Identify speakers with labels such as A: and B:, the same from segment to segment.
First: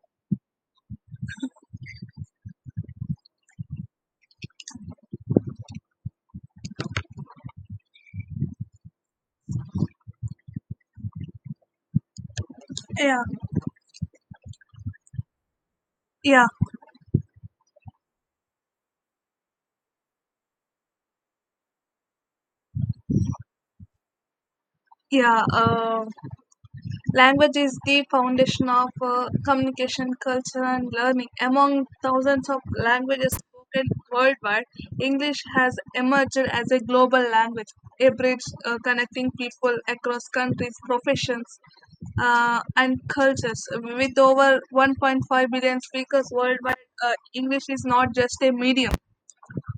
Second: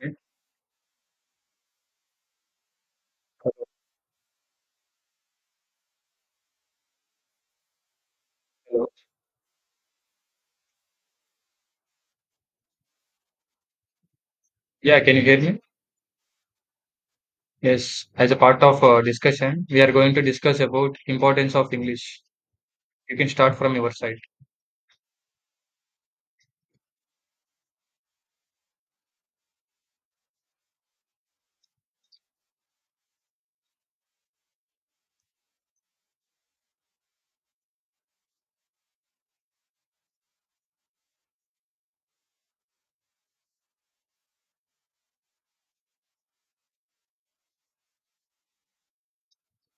A: Okay. Hello.
B: Yeah,
A: Yeah, can you hear me?
B: yeah,
A: Yes, as a part of discussion, we are going to discuss about importance of English. You can start from your side.
B: yeah, language is the foundation of communication, culture, and learning. Among thousands of languages spoken worldwide, English has emerged as a global language, a bridge connecting people across countries, professions, and cultures. With over 1.5 billion speakers worldwide, English is not just a medium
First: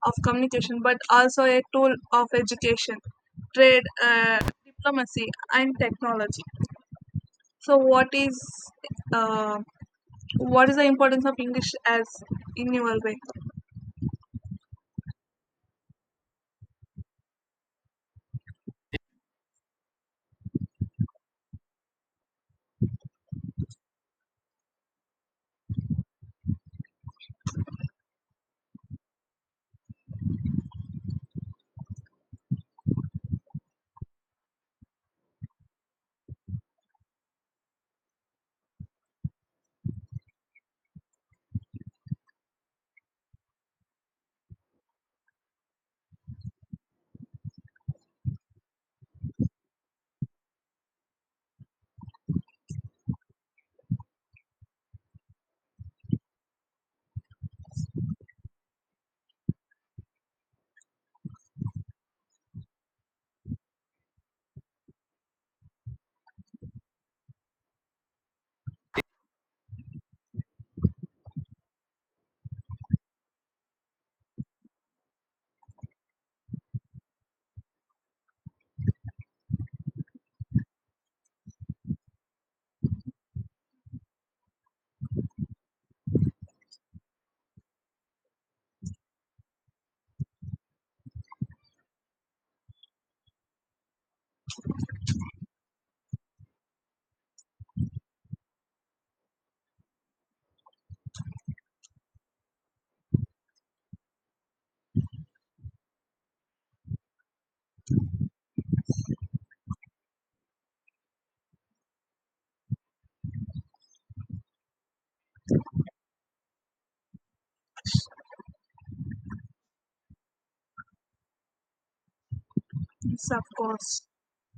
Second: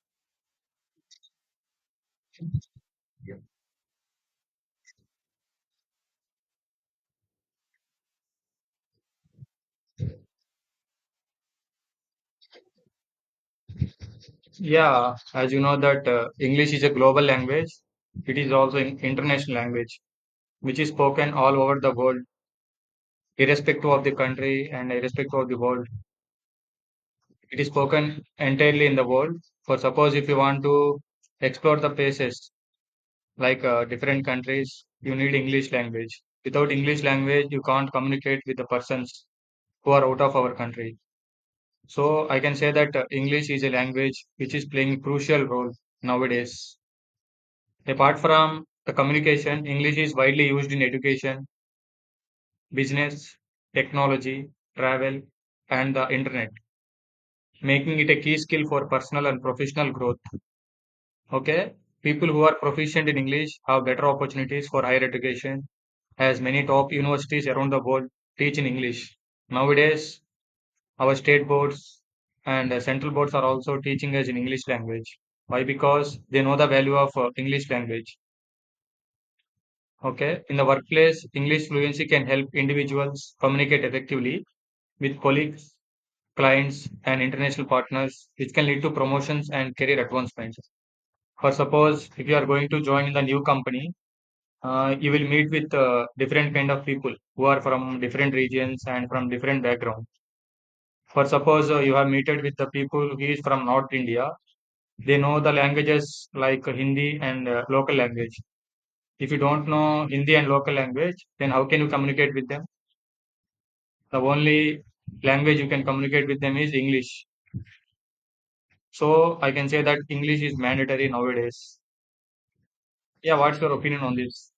B: of communication, but also a tool of education, trade, diplomacy, and technology. So, uh, what is the importance of English as in your way?
A: Yeah, as you know that English is a global language. It is also an international language, which is spoken all over the world, irrespective of the country and irrespective of the world. It is spoken entirely in the world. For suppose if you want to explore the places like different countries, you need English language. Without English language, you can't communicate with the persons who are out of our country. So I can say that English is a language which is playing crucial role nowadays. Apart from the communication, English is widely used in education, business, technology, travel, and the internet, making it a key skill for personal and professional growth. Okay, people who are proficient in English have better opportunities for higher education, as many top universities around the world teach in English. Nowadays, our state boards and central boards are also teaching us in English language. Why? Because they know the value of English language. Okay. In the workplace, English fluency can help individuals communicate effectively with colleagues, clients, and international partners, which can lead to promotions and career advancements. For suppose if you are going to join in the new company, you will meet with different kind of people who are from different regions and from different background. For suppose you have meted with the people who is from North India, they know the languages like Hindi and local language. If you don't know Hindi and local language, then how can you communicate with them? The only language you can communicate with them is English. So I can say that English is mandatory nowadays.
B: Yes,
A: Yeah,
B: of
A: what's your opinion
B: course.
A: on this?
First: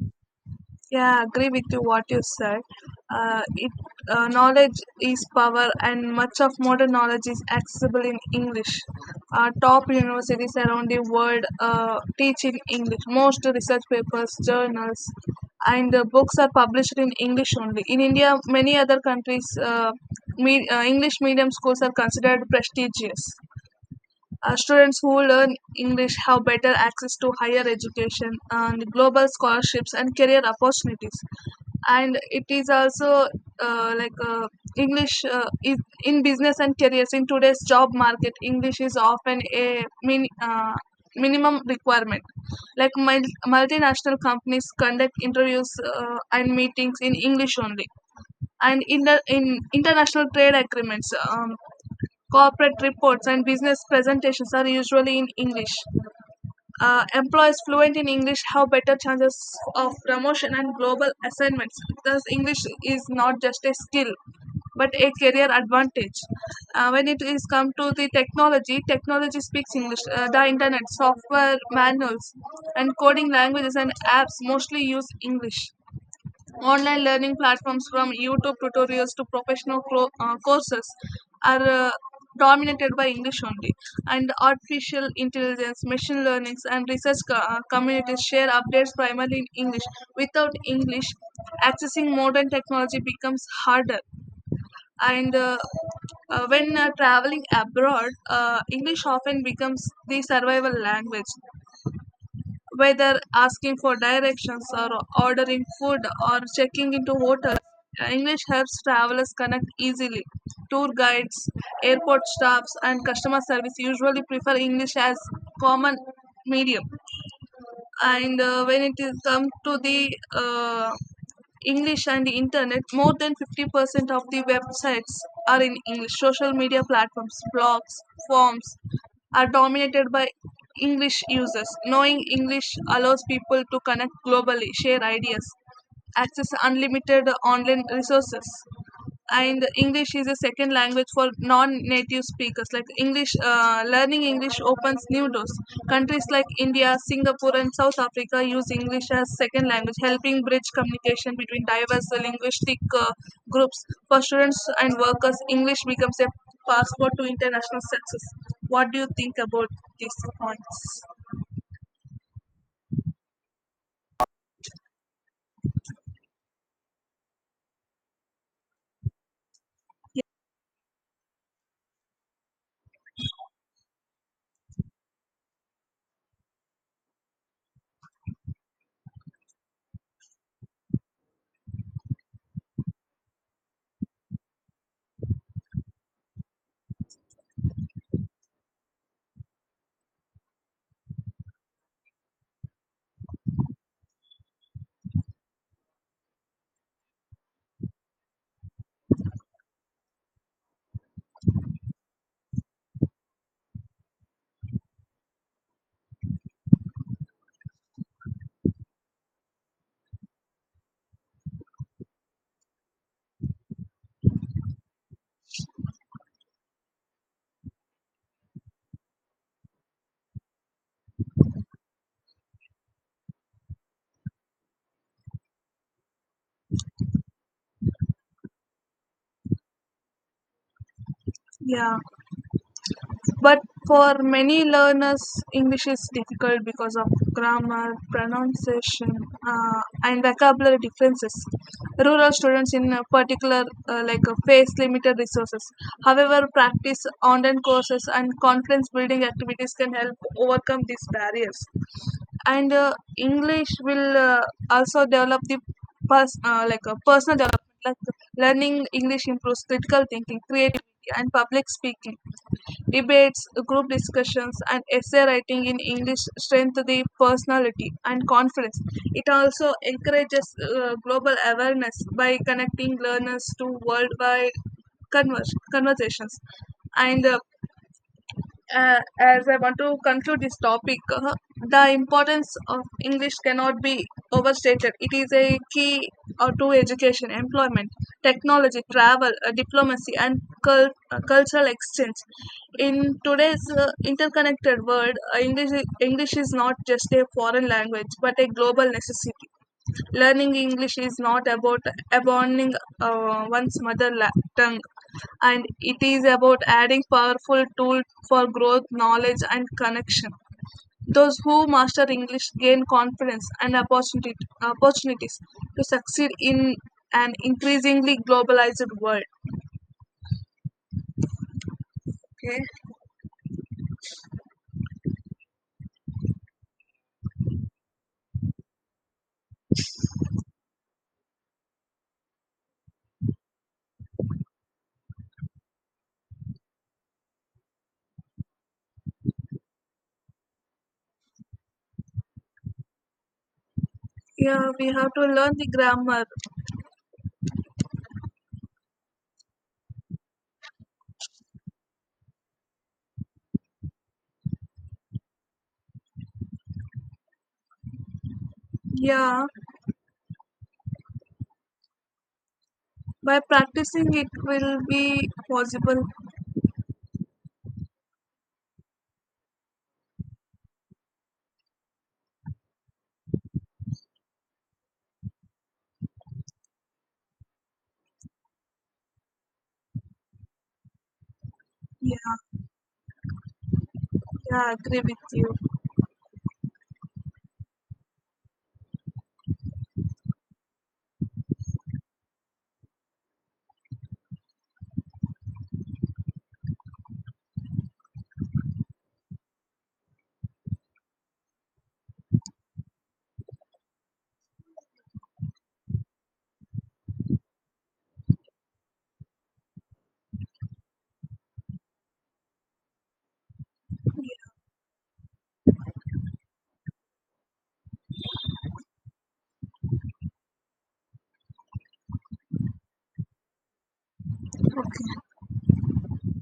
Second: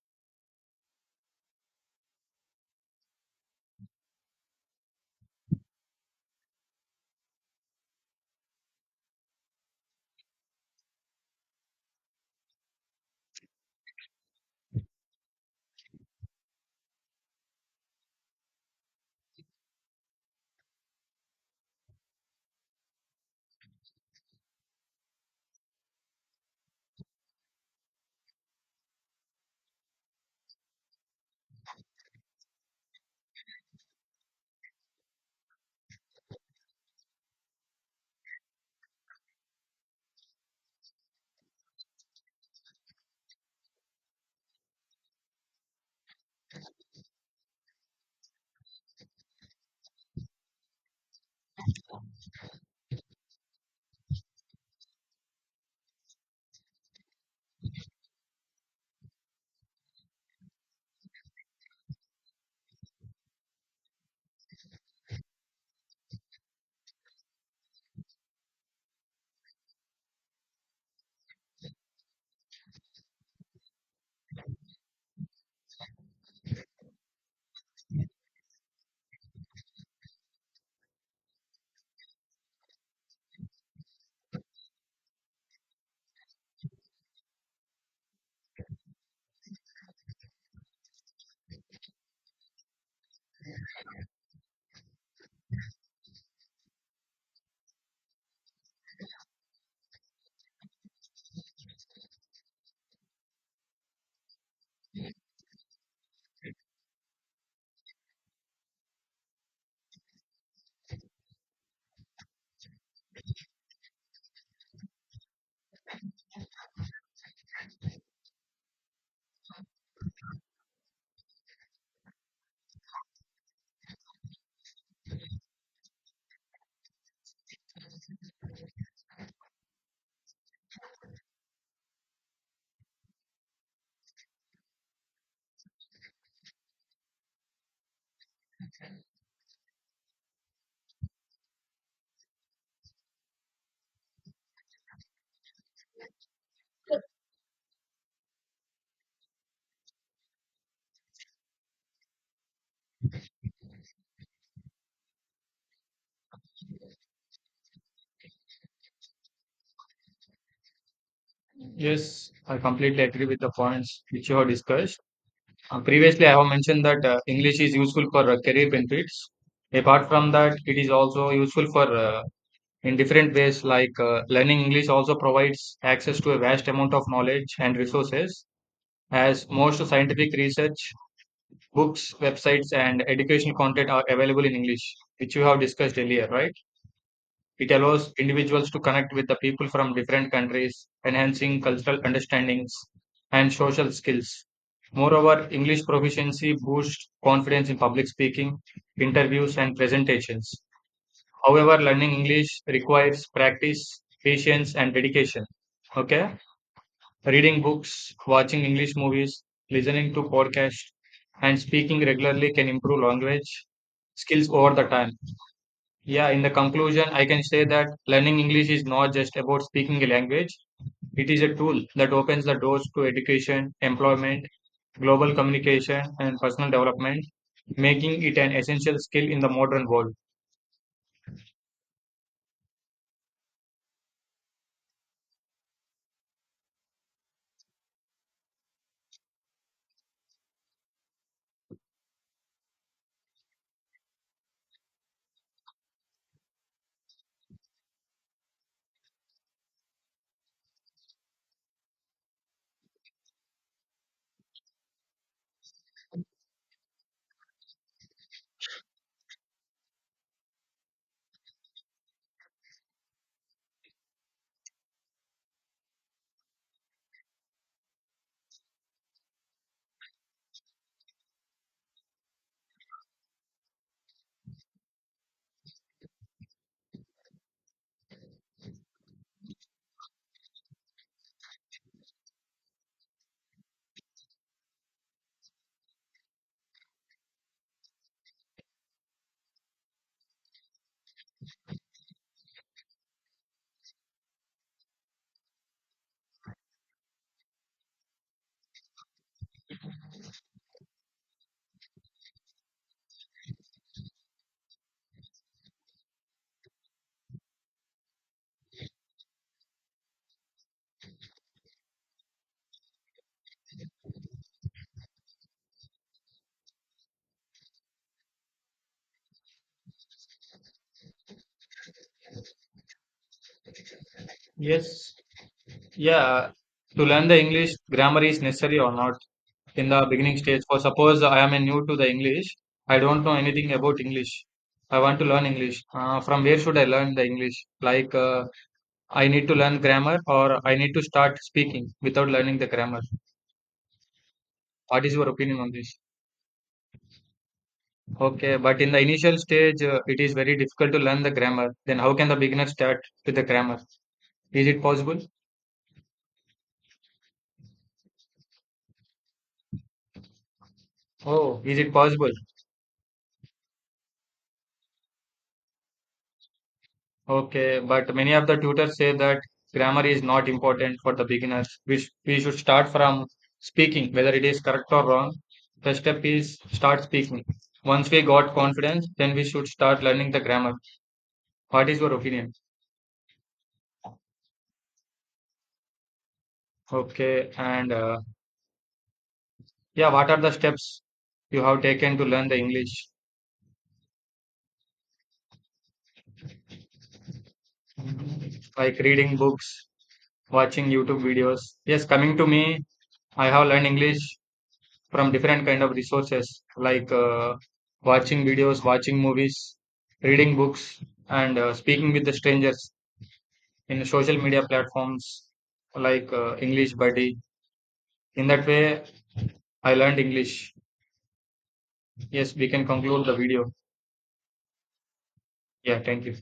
B: Yeah, agree with you what you said. It Knowledge is power, and much of modern knowledge is accessible in English. Top universities around the world teach in English. Most research papers, journals, and books are published in English only. In India, many other countries, English medium schools are considered prestigious. Students who learn English have better access to higher education and global scholarships and career opportunities, and it is also like english is in business and careers. In today's job market, English is often a minimum requirement. Multinational companies conduct interviews and meetings in English only, and in the in international trade agreements, corporate reports and business presentations are usually in English. Employees fluent in English have better chances of promotion and global assignments. Thus, English is not just a skill but a career advantage. When it is come to the technology, technology speaks English. The internet, software manuals, and coding languages and apps mostly use English. Online learning platforms, from YouTube tutorials to professional courses, are dominated by English only. And artificial intelligence, machine learnings, and research communities share updates primarily in English. Without English, accessing modern technology becomes harder. And when traveling abroad, English often becomes the survival language. Whether asking for directions, or ordering food, or checking into hotels, English helps travelers connect easily. Tour guides, airport staffs, and customer service usually prefer English as common medium. And when it is come to the English and internet, more than 50% of the websites are in English. Social media platforms, blogs, forms are dominated by English users. Knowing English allows people to connect globally, share ideas, access unlimited online resources. And English is a second language for non-native speakers. Like english Learning English opens new doors. Countries like India, Singapore, and South Africa use English as second language, helping bridge communication between diverse linguistic groups. For students and workers, English becomes a passport to international success. What do you think about these points?
A: Yes, I completely agree with the points which you have discussed. Previously, I have mentioned that English is useful for career benefits. Apart from that, it is also useful for in different ways, like learning English also provides access to a vast amount of knowledge and resources, as most scientific research, books, websites, and educational content are available in English, which you have discussed earlier, right? It allows individuals to connect with the people from different countries, enhancing cultural understandings and social skills. Moreover, English proficiency boosts confidence in public speaking, interviews, and presentations. However, learning English requires practice, patience, and dedication. Okay? Reading books, watching English movies, listening to podcasts, and speaking regularly can improve language skills over the time. Yeah, in the conclusion, I can say that learning English is not just about speaking a language. It is a tool that opens the doors to education, employment, global communication, and personal development, making it an essential skill in the modern world.
B: Yeah. But for many learners, English is difficult because of grammar, pronunciation, and vocabulary differences. Rural students, in a particular, face limited resources. However, practice, online courses, and confidence building activities can help overcome these barriers. And English will also develop the like a personal development, like learning English improves critical thinking, creativity, and public speaking. Debates, group discussions, and essay writing in English strengthen the personality and confidence. It also encourages global awareness by connecting learners to worldwide conversations. And As I want to conclude this topic, the importance of English cannot be overstated. It is a key to education, employment, technology, travel, diplomacy, and cultural exchange. In today's interconnected world, English is not just a foreign language but a global necessity. Learning English is not about abandoning one's mother tongue, and it is about adding powerful tool for growth, knowledge, and connection. Those who master English gain confidence and opportunities to succeed in an increasingly globalized world. Okay.
A: Yes, yeah. To learn the English, grammar is necessary or not in the beginning stage. For suppose I am a new to the English, I don't know anything about English. I want to learn English. From where should I learn the English? Like I need to learn grammar or I need to start speaking without learning the grammar.
B: Yeah, we
A: What
B: have
A: is
B: to
A: your
B: learn
A: opinion
B: the
A: on this?
B: grammar.
A: Okay, but in the initial stage, it is very difficult to learn the grammar. Then how can the beginner start with the grammar? Is it possible?
B: Yeah,
A: Oh, is it possible?
B: by practicing it will be possible.
A: Okay, but many of the tutors say that grammar is not important for the beginners. We should start from speaking, whether it is correct or wrong. First step is start speaking. Once we got confidence, then we should start learning the grammar. What is your opinion?
B: Yeah, yeah, I agree with you.
A: Okay, and yeah, what are the steps you have taken to learn the English? Like reading books, watching YouTube videos. Yes, coming to me, I have learned English from different kind of resources like watching videos, watching movies, reading books, and speaking with the strangers in social media platforms like English Buddy. In that way, I learned English. Yes, we can conclude the video. Yeah, thank you.